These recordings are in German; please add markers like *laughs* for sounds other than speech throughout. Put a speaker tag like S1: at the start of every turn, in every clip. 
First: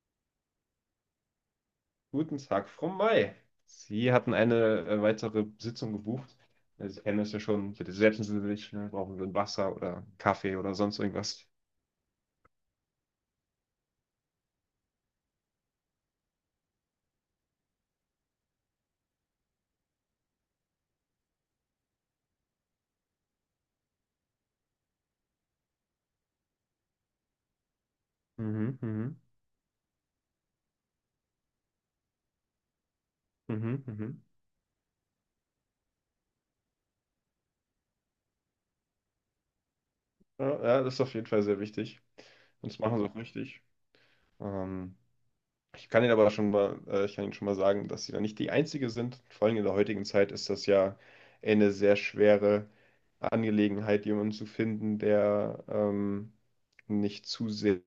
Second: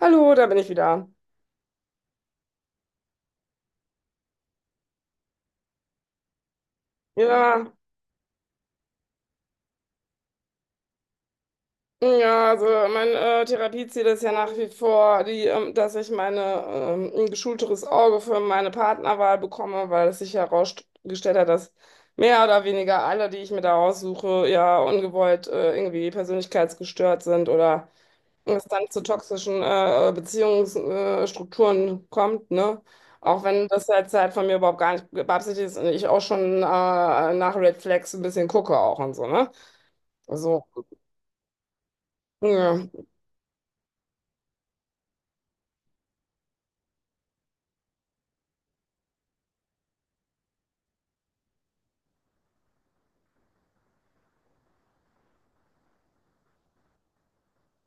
S1: Hallo, da bin ich wieder.
S2: Guten Tag, Frau May. Sie hatten eine weitere Sitzung gebucht. Sie kennen es ja
S1: Ja,
S2: schon. Bitte setzen Sie sich. Ne? Brauchen Sie ein Wasser oder Kaffee oder sonst irgendwas?
S1: ja, also mein Therapieziel ist ja nach wie vor, ein geschulteres Auge für meine Partnerwahl bekomme, weil es sich herausgestellt hat, dass mehr oder weniger alle, die ich mir da aussuche, ja ungewollt irgendwie persönlichkeitsgestört sind oder es
S2: Mhm,
S1: dann zu
S2: mhm,
S1: toxischen Beziehungsstrukturen Strukturen kommt, ne? Auch wenn
S2: mhm,
S1: das jetzt
S2: mhm.
S1: halt von mir überhaupt gar nicht beabsichtigt ist und ich auch schon nach Red Flags ein bisschen gucke auch und so, ne?
S2: Ja,
S1: So,
S2: ja, das ist auf jeden Fall sehr wichtig. Und das
S1: ja,
S2: machen Sie auch richtig. Ähm, Ich kann Ihnen aber schon mal, ich kann Ihnen schon mal sagen, dass Sie da nicht die Einzige sind. Vor allem in der heutigen Zeit ist das ja eine sehr schwere Angelegenheit, jemanden zu finden, der nicht zu sehr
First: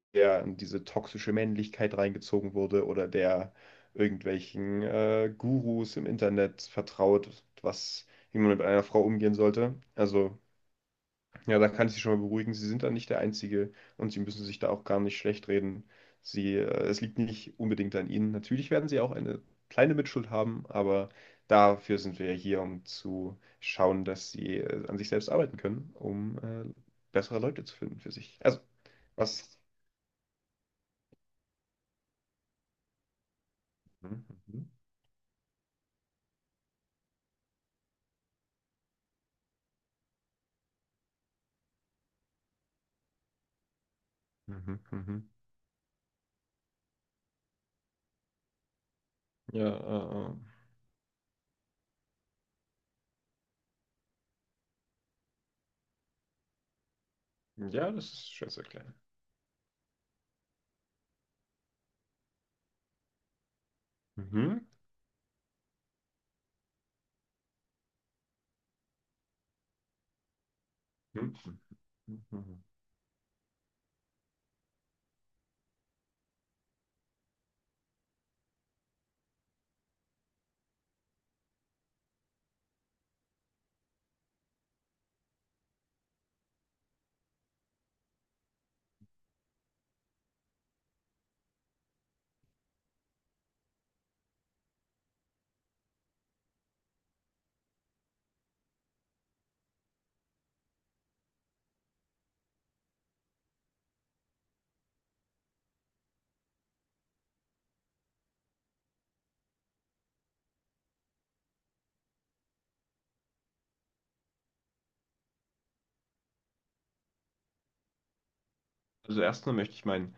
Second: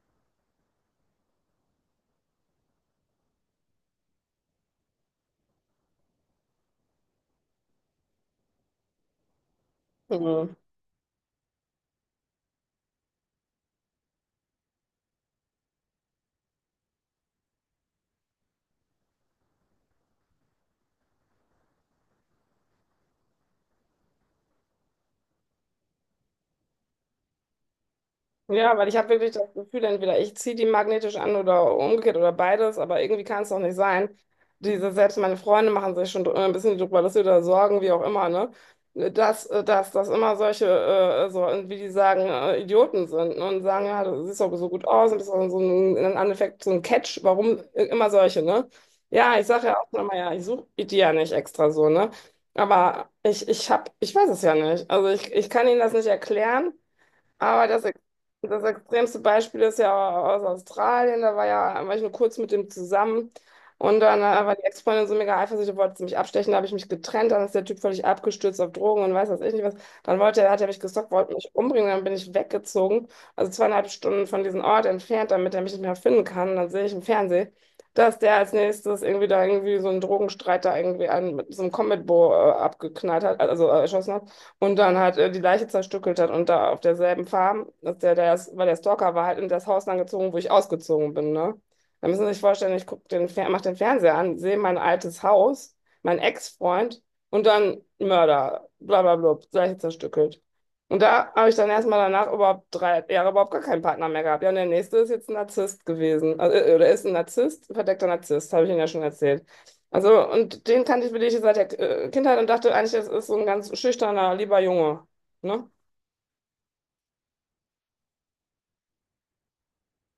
S2: in diese toxische Männlichkeit reingezogen wurde oder der irgendwelchen Gurus im Internet vertraut, was, wie man mit einer Frau umgehen sollte. Also
S1: ja.
S2: ja, da kann ich Sie schon mal beruhigen. Sie sind da nicht der Einzige und Sie müssen sich da auch gar nicht schlecht reden. Sie, es liegt nicht unbedingt an Ihnen. Natürlich werden Sie auch eine kleine Mitschuld haben, aber dafür sind wir ja hier, um zu schauen, dass Sie an sich selbst arbeiten können, um bessere Leute zu finden für sich. Also,
S1: Ja, weil ich habe wirklich das
S2: was?
S1: Gefühl, entweder ich ziehe die magnetisch an oder umgekehrt oder beides, aber irgendwie kann es doch nicht sein.
S2: Mhm, mhm,
S1: Selbst meine Freunde machen sich schon ein bisschen drüber lustig oder Sorgen, wie auch immer, ne? Dass immer solche, so, wie die sagen, Idioten sind, ne? Und sagen, ja, du siehst doch so
S2: mhm,
S1: gut aus und bist
S2: mhm.
S1: doch so ein, im Endeffekt so ein Catch, warum immer solche, ne? Ja, ich sage
S2: Ja,
S1: ja auch nochmal, ja, ich suche die ja nicht extra so, ne? Aber ich weiß es ja nicht. Also ich kann ihnen das nicht erklären. Aber
S2: ja, das ist schwer zu
S1: das
S2: erklären.
S1: extremste Beispiel ist ja aus Australien. Da war ja, war ich nur kurz mit dem zusammen. Und dann war
S2: Mhm.
S1: die Ex-Freundin so mega eifersüchtig, wollte sie mich abstechen. Da habe ich mich getrennt. Dann ist der Typ völlig abgestürzt auf Drogen und weiß was ich nicht was. Dann wollte er, hat er mich gestalkt, wollte mich umbringen. Dann bin ich
S2: Mhm.
S1: weggezogen. Also 2,5 Stunden von diesem Ort entfernt, damit er mich nicht mehr finden kann. Und dann sehe ich im Fernsehen, dass der als nächstes irgendwie da irgendwie so einen Drogenstreit da irgendwie einen mit so einem Combat Bow abgeknallt hat, also erschossen hat und dann halt die Leiche zerstückelt hat und da auf derselben Farm, dass der, ist, weil der Stalker war halt in das Haus dann gezogen, wo ich ausgezogen bin, ne? Da müssen Sie sich vorstellen, ich mach den Fernseher an, sehe mein altes Haus, mein Ex-Freund und dann Mörder, bla bla bla, Leiche zerstückelt. Und da habe ich dann erstmal danach überhaupt 3 Jahre überhaupt gar keinen Partner mehr gehabt. Ja, und der nächste ist jetzt ein Narzisst gewesen. Also, oder ist ein Narzisst, verdeckter Narzisst, habe ich Ihnen ja schon erzählt. Also, und den kannte ich wirklich seit der Kindheit und dachte eigentlich, das ist so ein ganz schüchterner, lieber Junge. Ne?
S2: Also erstmal möchte ich mein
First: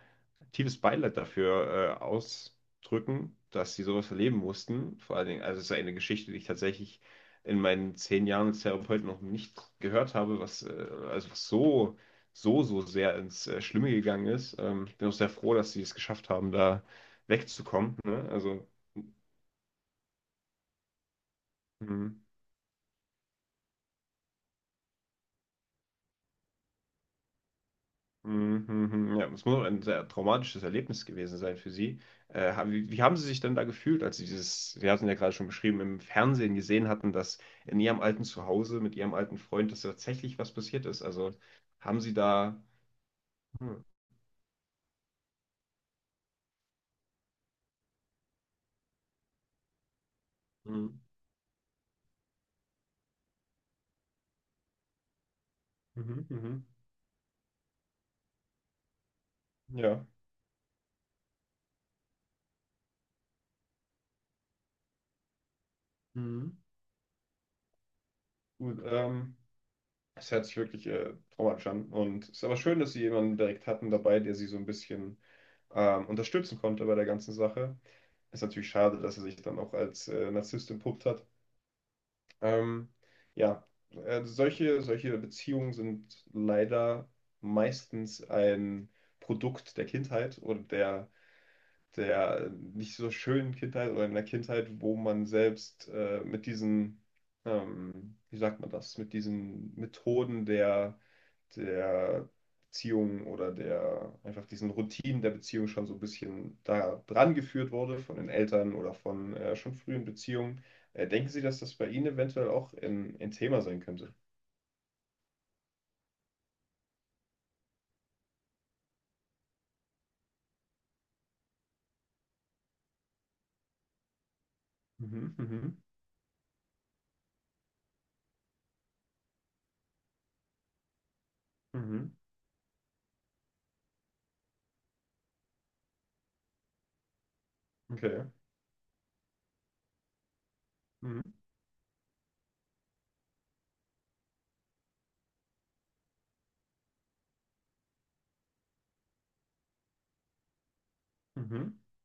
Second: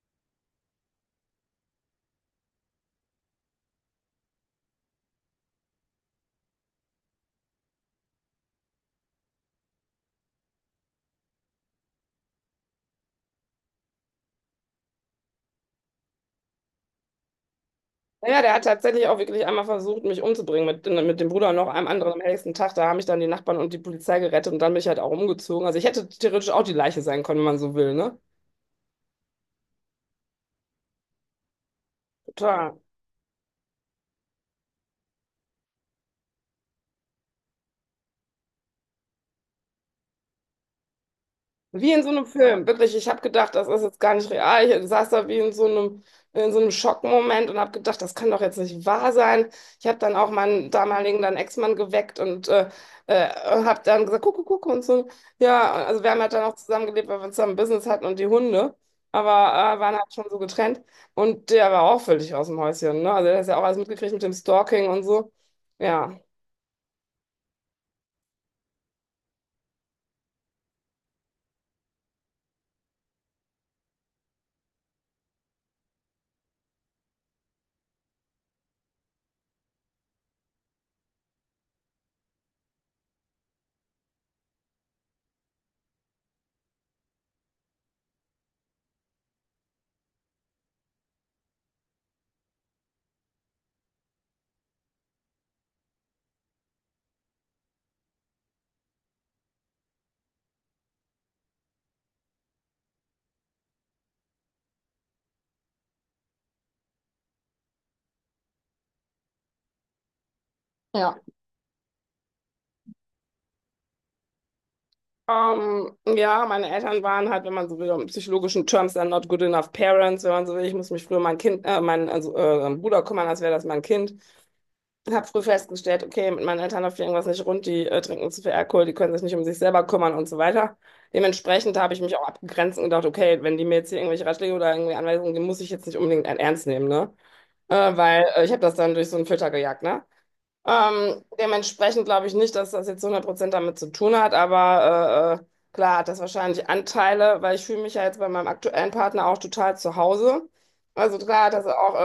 S2: tiefes Beileid dafür ausdrücken, dass sie sowas erleben mussten. Vor allen Dingen, also es ist eine Geschichte, die ich tatsächlich in meinen 10 Jahren als Therapeut noch nicht gehört habe, was also was so, so sehr ins Schlimme gegangen ist. Ich bin auch sehr froh, dass sie es geschafft haben, da wegzukommen. Ne?
S1: Naja, der hat
S2: Also,
S1: tatsächlich auch wirklich einmal versucht, mich umzubringen mit, ne, mit dem Bruder und noch einem
S2: mh.
S1: anderen am nächsten Tag. Da haben mich dann die Nachbarn und die Polizei gerettet und dann bin ich halt auch umgezogen. Also ich hätte theoretisch auch die Leiche sein können, wenn man so will, ne?
S2: Mhm, mhm. Ja, es muss auch ein sehr traumatisches Erlebnis gewesen sein für Sie.
S1: Total.
S2: Wie, haben Sie sich denn da gefühlt, als Sie dieses, Sie hatten ja gerade schon beschrieben, im Fernsehen gesehen hatten, dass in Ihrem alten Zuhause mit Ihrem alten Freund, dass tatsächlich was passiert ist? Also
S1: Wie in
S2: haben
S1: so
S2: Sie
S1: einem
S2: da.
S1: Film, wirklich. Ich habe gedacht, das ist
S2: Hm.
S1: jetzt gar nicht real. Ich saß da wie in so einem Schockmoment und habe gedacht, das kann doch jetzt nicht wahr sein. Ich habe dann auch meinen
S2: Mhm.
S1: damaligen dann Ex-Mann geweckt und äh, habe dann gesagt, guck, guck, guck und so. Ja, also wir haben
S2: Mhm.
S1: halt dann auch
S2: Mhm.
S1: zusammengelebt, weil wir zusammen Business hatten und die Hunde, aber waren
S2: Ja.
S1: halt schon so getrennt. Und der war auch völlig aus dem Häuschen, ne? Also der hat ja auch alles mitgekriegt mit dem Stalking und so. Ja.
S2: Mhm. Gut. Das hört sich wirklich traumatisch an. Und es ist aber schön, dass sie jemanden direkt hatten dabei, der sie so ein bisschen unterstützen konnte bei der ganzen Sache. Ist natürlich schade, dass er sich dann auch als Narzisst entpuppt hat. Ähm, ja, solche, solche Beziehungen sind leider meistens ein Produkt der Kindheit oder der, der nicht so schönen Kindheit oder einer Kindheit, wo man selbst mit diesen, wie sagt man das, mit diesen Methoden der der Beziehung oder der einfach diesen Routinen der Beziehung schon so ein bisschen da dran geführt wurde von den Eltern oder von schon frühen Beziehungen.
S1: Ja.
S2: Denken Sie, dass das bei Ihnen eventuell auch ein Thema sein könnte?
S1: Ja, meine Eltern waren halt, wenn man so will, in psychologischen Terms, dann not good enough parents, wenn man so will. Ich muss mich früher um mein Bruder kümmern, als wäre das mein Kind. Ich habe
S2: Mhm,
S1: früh
S2: mhm,
S1: festgestellt, okay, mit meinen Eltern läuft irgendwas nicht rund, die trinken zu viel Alkohol, die können sich nicht um sich selber kümmern und so weiter. Dementsprechend habe ich
S2: mhm,
S1: mich auch abgegrenzt und gedacht, okay, wenn die mir jetzt hier irgendwelche Ratschläge oder irgendwie Anweisungen geben, muss ich jetzt nicht unbedingt ernst nehmen, ne? Äh, weil
S2: okay.
S1: äh, ich habe das dann durch so einen Filter gejagt, ne? Ähm,
S2: Mhm,
S1: dementsprechend glaube ich nicht, dass das jetzt 100% damit zu tun hat, aber klar hat das wahrscheinlich Anteile, weil ich fühle mich ja jetzt bei meinem aktuellen Partner auch total zu Hause. Also klar hat das
S2: mhm,
S1: auch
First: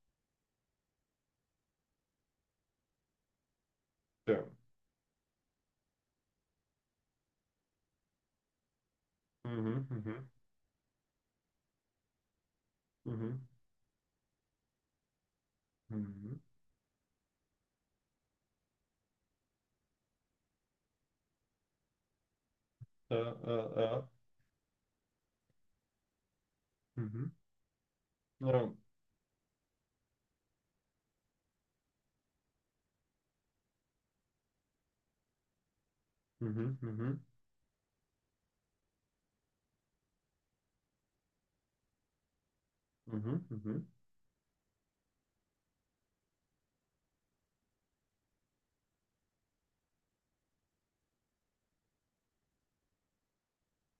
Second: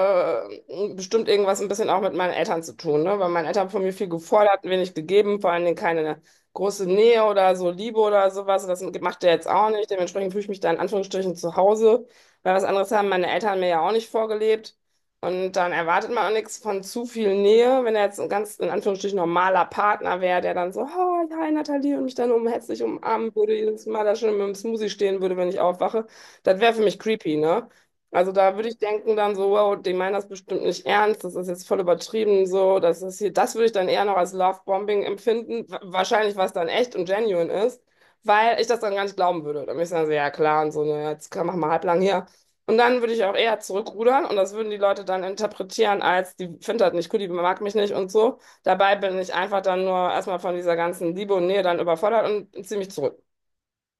S1: bestimmt irgendwas ein bisschen auch mit meinen Eltern zu tun, ne? Weil meine Eltern von mir viel
S2: ja.
S1: gefordert, wenig gegeben, vor allen Dingen keine große Nähe oder so Liebe oder sowas. Das macht der jetzt auch
S2: Mhm,
S1: nicht. Dementsprechend
S2: mhm,
S1: fühle ich mich da in Anführungsstrichen zu Hause, weil was anderes haben meine
S2: mhm,
S1: Eltern mir ja auch nicht vorgelebt. Und dann erwartet man auch
S2: mhm.
S1: nichts von zu viel Nähe, wenn er jetzt ein ganz, in Anführungsstrichen, normaler Partner wäre, der dann so, hi hi Nathalie, und mich dann um herzlich umarmen
S2: Ja,
S1: würde,
S2: ja,
S1: jedes Mal
S2: ja.
S1: da schon mit dem Smoothie stehen würde, wenn ich aufwache. Das wäre für mich
S2: Mhm,
S1: creepy, ne? Also da würde
S2: ja.
S1: ich denken dann so, wow, die meinen das bestimmt nicht ernst, das ist jetzt voll übertrieben, so, das ist hier, das würde ich dann eher noch als Lovebombing empfinden, wahrscheinlich was dann
S2: Mhm, mhm,
S1: echt und
S2: mhm,
S1: genuine ist, weil ich das dann gar nicht glauben würde. Dann würde ich sagen, so, ja klar, und so, ne, jetzt mach mal halblang hier. Und dann würde ich auch
S2: mhm,
S1: eher
S2: mhm,
S1: zurückrudern und das würden die Leute dann interpretieren als, die findet das nicht cool, die mag mich nicht und so. Dabei bin ich einfach dann nur erstmal von dieser ganzen Liebe und Nähe dann überfordert und ziehe mich zurück.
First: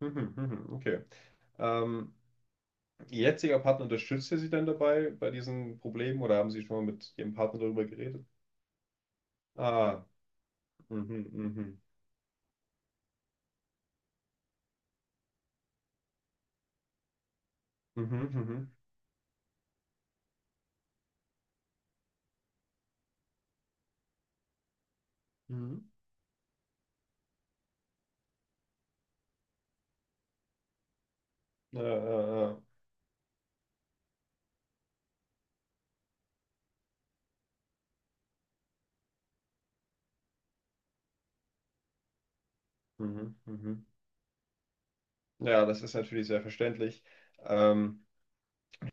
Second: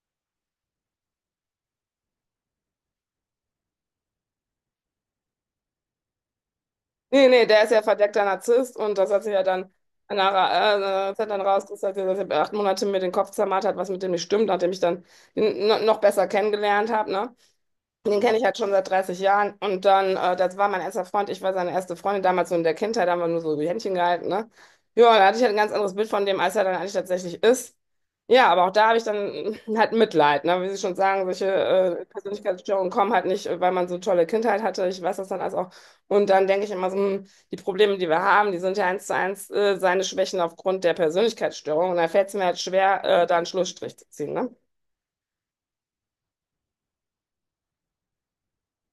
S2: mhm, mhm, okay. Ähm, Ihr jetziger Partner unterstützt ihr sie denn dabei bei diesen Problemen oder haben Sie schon mal mit
S1: Nee,
S2: Ihrem
S1: nee,
S2: Partner
S1: der ist ja
S2: darüber
S1: verdeckter
S2: geredet?
S1: Narzisst und das hat sich ja dann
S2: Ah,
S1: nachher,
S2: mhm,
S1: hat dann
S2: mhm,
S1: rauskristallisiert, dass er 8 Monate mir den Kopf zermartert hat, was mit dem nicht stimmt, nachdem ich dann ihn noch besser kennengelernt habe, ne?
S2: mhm,
S1: Den kenne ich halt schon
S2: mhm,
S1: seit 30 Jahren. Und dann, das war mein erster Freund. Ich war seine erste Freundin damals so in der Kindheit, da haben wir nur so die Händchen gehalten, ne? Ja, da hatte ich halt ein ganz
S2: mhm.
S1: anderes Bild von dem, als er dann eigentlich tatsächlich ist. Ja, aber auch da habe ich dann *laughs* halt Mitleid, ne? Wie Sie schon sagen, solche
S2: Ja, ja, ja.
S1: Persönlichkeitsstörungen kommen halt nicht, weil man so eine tolle Kindheit hatte. Ich weiß das dann alles auch. Und dann denke ich immer so, die Probleme, die wir haben, die sind ja eins zu eins seine Schwächen aufgrund der Persönlichkeitsstörung. Und da fällt es mir halt schwer,
S2: Mhm,
S1: da einen
S2: mhm.
S1: Schlussstrich zu ziehen, ne?
S2: Ja, das ist natürlich sehr verständlich. Ähm,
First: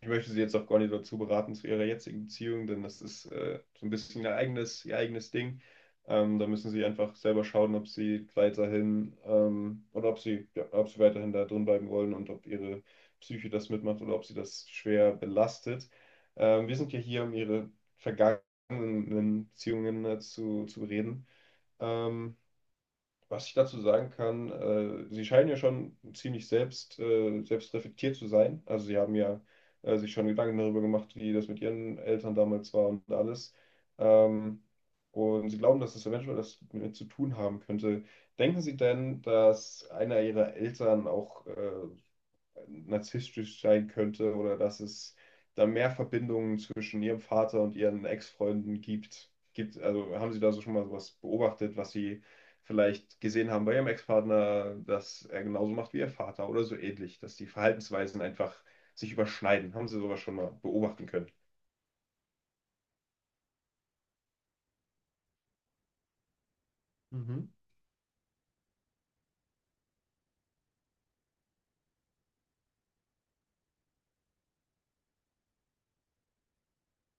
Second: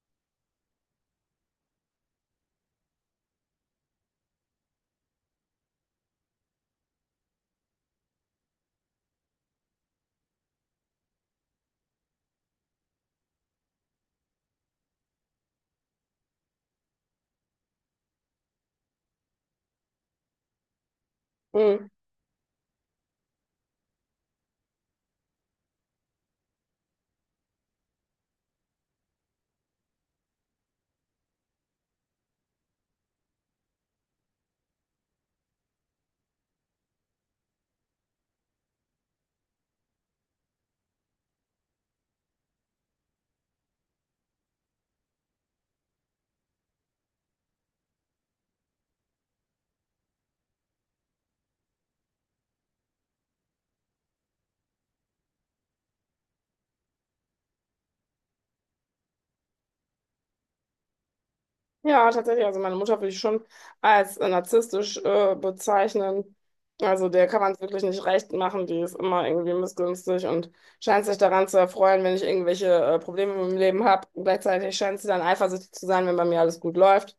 S2: Ich möchte sie jetzt auch gar nicht dazu beraten zu ihrer jetzigen Beziehung, denn das ist so ein bisschen ihr eigenes Ding. Da müssen sie einfach selber schauen, ob sie weiterhin oder ob sie, ja, ob sie weiterhin da drin bleiben wollen und ob ihre Psyche das mitmacht oder ob sie das schwer belastet. Wir sind ja hier, um ihre vergangenen Beziehungen zu reden.
S1: Hm.
S2: Ähm, was ich dazu sagen kann, sie scheinen ja schon ziemlich selbst, selbstreflektiert zu sein. Also sie haben ja sich schon Gedanken darüber gemacht, wie das mit ihren Eltern damals war und alles. Ähm, und sie glauben, dass es eventuell das mit zu tun haben könnte. Denken Sie denn, dass einer Ihrer Eltern auch narzisstisch sein könnte oder dass es da mehr Verbindungen zwischen ihrem Vater und ihren Ex-Freunden gibt. Gibt, also haben Sie da so schon mal sowas beobachtet, was Sie vielleicht gesehen haben bei Ihrem Ex-Partner, dass er genauso macht wie Ihr Vater oder so ähnlich, dass die Verhaltensweisen einfach sich überschneiden? Haben Sie sowas schon mal beobachten können?
S1: Ja, tatsächlich. Also meine Mutter würde ich schon als narzisstisch bezeichnen. Also der kann
S2: Mhm.
S1: man es wirklich nicht recht machen. Die ist immer irgendwie missgünstig und scheint sich daran zu erfreuen, wenn ich irgendwelche Probleme im Leben habe. Gleichzeitig scheint sie dann eifersüchtig zu sein, wenn bei mir alles gut läuft.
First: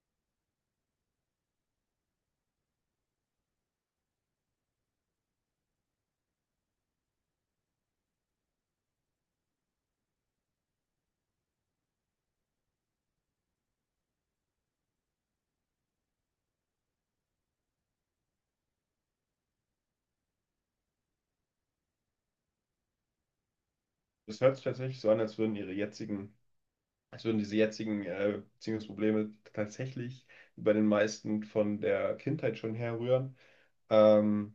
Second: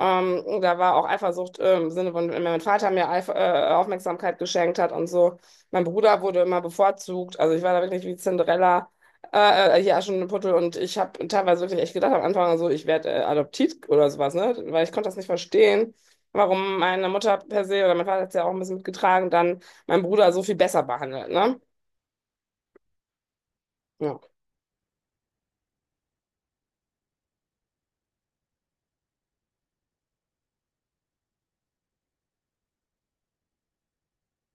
S1: Da war auch Eifersucht im Sinne von, wenn mein Vater mir Eif Aufmerksamkeit geschenkt hat und so. Mein Bruder wurde immer bevorzugt. Also ich war da wirklich wie Cinderella. Ja, schon in Portugal. Und ich habe teilweise wirklich echt gedacht am Anfang, so, ich werde adoptiert oder sowas, ne? Weil ich konnte das nicht verstehen, warum meine Mutter per se oder mein Vater hat es ja auch ein bisschen mitgetragen, dann mein Bruder so viel besser behandelt, ne? Ja.
S2: Das hört sich tatsächlich so an, als würden Ihre jetzigen, als würden diese jetzigen Beziehungsprobleme tatsächlich bei den meisten von der Kindheit schon herrühren. Ähm,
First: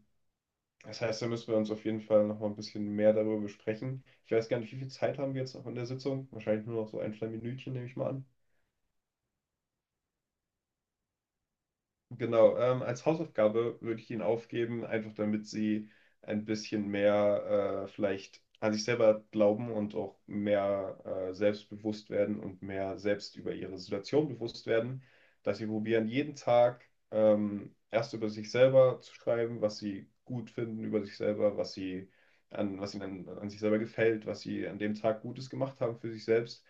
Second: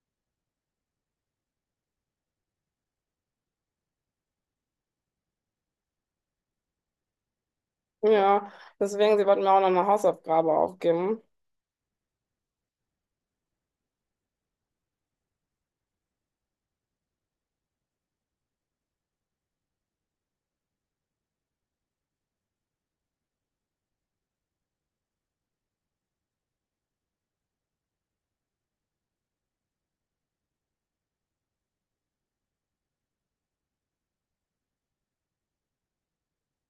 S2: Das heißt, da müssen wir uns auf jeden Fall noch mal ein bisschen mehr darüber besprechen. Ich weiß gar nicht, wie viel Zeit haben wir jetzt noch in der Sitzung? Wahrscheinlich nur noch so ein, zwei Minütchen, nehme ich mal an.
S1: Ja, deswegen, sie wollten mir auch noch eine Hausaufgabe aufgeben.
S2: Genau, als Hausaufgabe würde ich ihn aufgeben, einfach damit sie ein bisschen mehr vielleicht an sich selber glauben und auch mehr selbstbewusst werden und mehr selbst über ihre Situation bewusst werden, dass sie probieren, jeden Tag erst über sich selber zu schreiben, was sie gut finden über sich selber, was sie an, was ihnen an, an sich selber gefällt, was sie an dem Tag Gutes gemacht haben für sich selbst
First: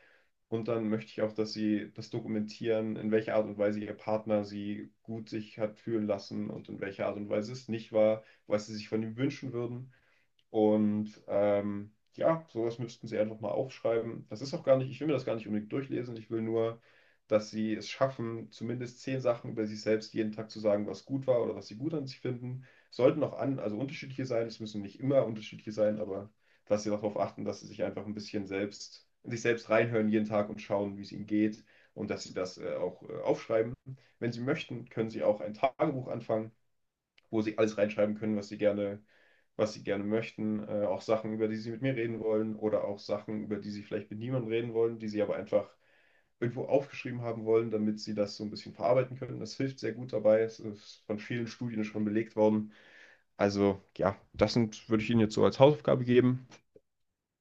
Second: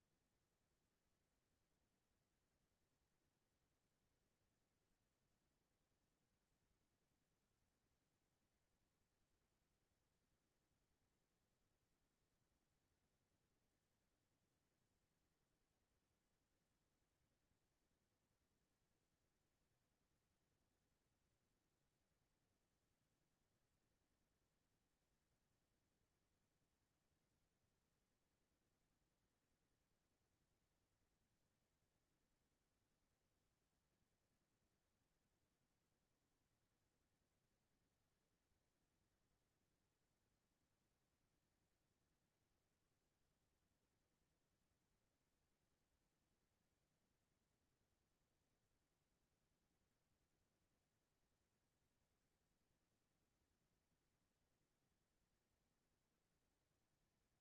S2: und dann möchte ich auch, dass sie das dokumentieren, in welcher Art und Weise ihr Partner sie gut sich hat fühlen lassen und in welcher Art und Weise es nicht war, was sie sich von ihm wünschen würden. Und ja, sowas müssten Sie einfach mal aufschreiben. Das ist auch gar nicht, ich will mir das gar nicht unbedingt durchlesen. Ich will nur, dass Sie es schaffen, zumindest 10 Sachen über sich selbst jeden Tag zu sagen, was gut war oder was Sie gut an sich finden. Sollten auch an, also unterschiedliche sein. Es müssen nicht immer unterschiedliche sein, aber dass Sie darauf achten, dass Sie sich einfach ein bisschen selbst, in sich selbst reinhören jeden Tag und schauen, wie es Ihnen geht und dass Sie das auch aufschreiben. Wenn Sie möchten, können Sie auch ein Tagebuch anfangen, wo Sie alles reinschreiben können, was sie gerne möchten, auch Sachen, über die sie mit mir reden wollen oder auch Sachen, über die sie vielleicht mit niemandem reden wollen, die sie aber einfach irgendwo aufgeschrieben haben wollen, damit sie das so ein bisschen verarbeiten können. Das hilft sehr gut dabei. Es ist von vielen Studien schon belegt worden. Also ja, das sind, würde ich Ihnen jetzt so als Hausaufgabe geben.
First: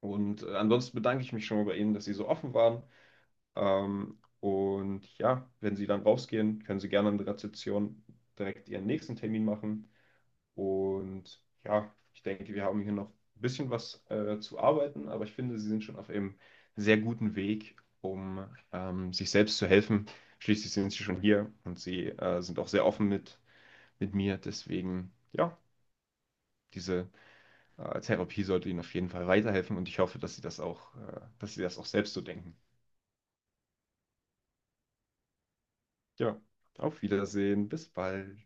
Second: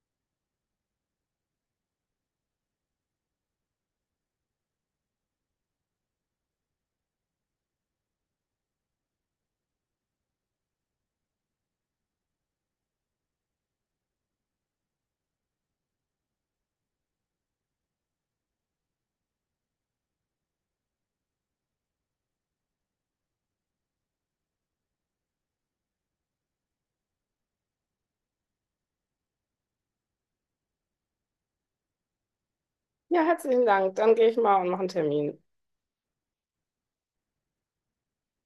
S2: Und ansonsten bedanke ich mich schon mal bei Ihnen, dass Sie so offen waren. Und ja, wenn Sie dann rausgehen, können Sie gerne an der Rezeption direkt Ihren nächsten Termin machen. Und ja, ich denke, wir haben hier noch ein bisschen was zu arbeiten, aber ich finde, sie sind schon auf einem sehr guten Weg, um sich selbst zu helfen. Schließlich sind sie schon hier und sie sind auch sehr offen mit mir. Deswegen, ja, diese Therapie sollte ihnen auf jeden Fall weiterhelfen und ich hoffe, dass sie das auch, dass sie das auch selbst so denken.
S1: Ja, herzlichen Dank. Dann gehe ich mal und mache einen Termin.
S2: Ja, auf Wiedersehen, bis bald.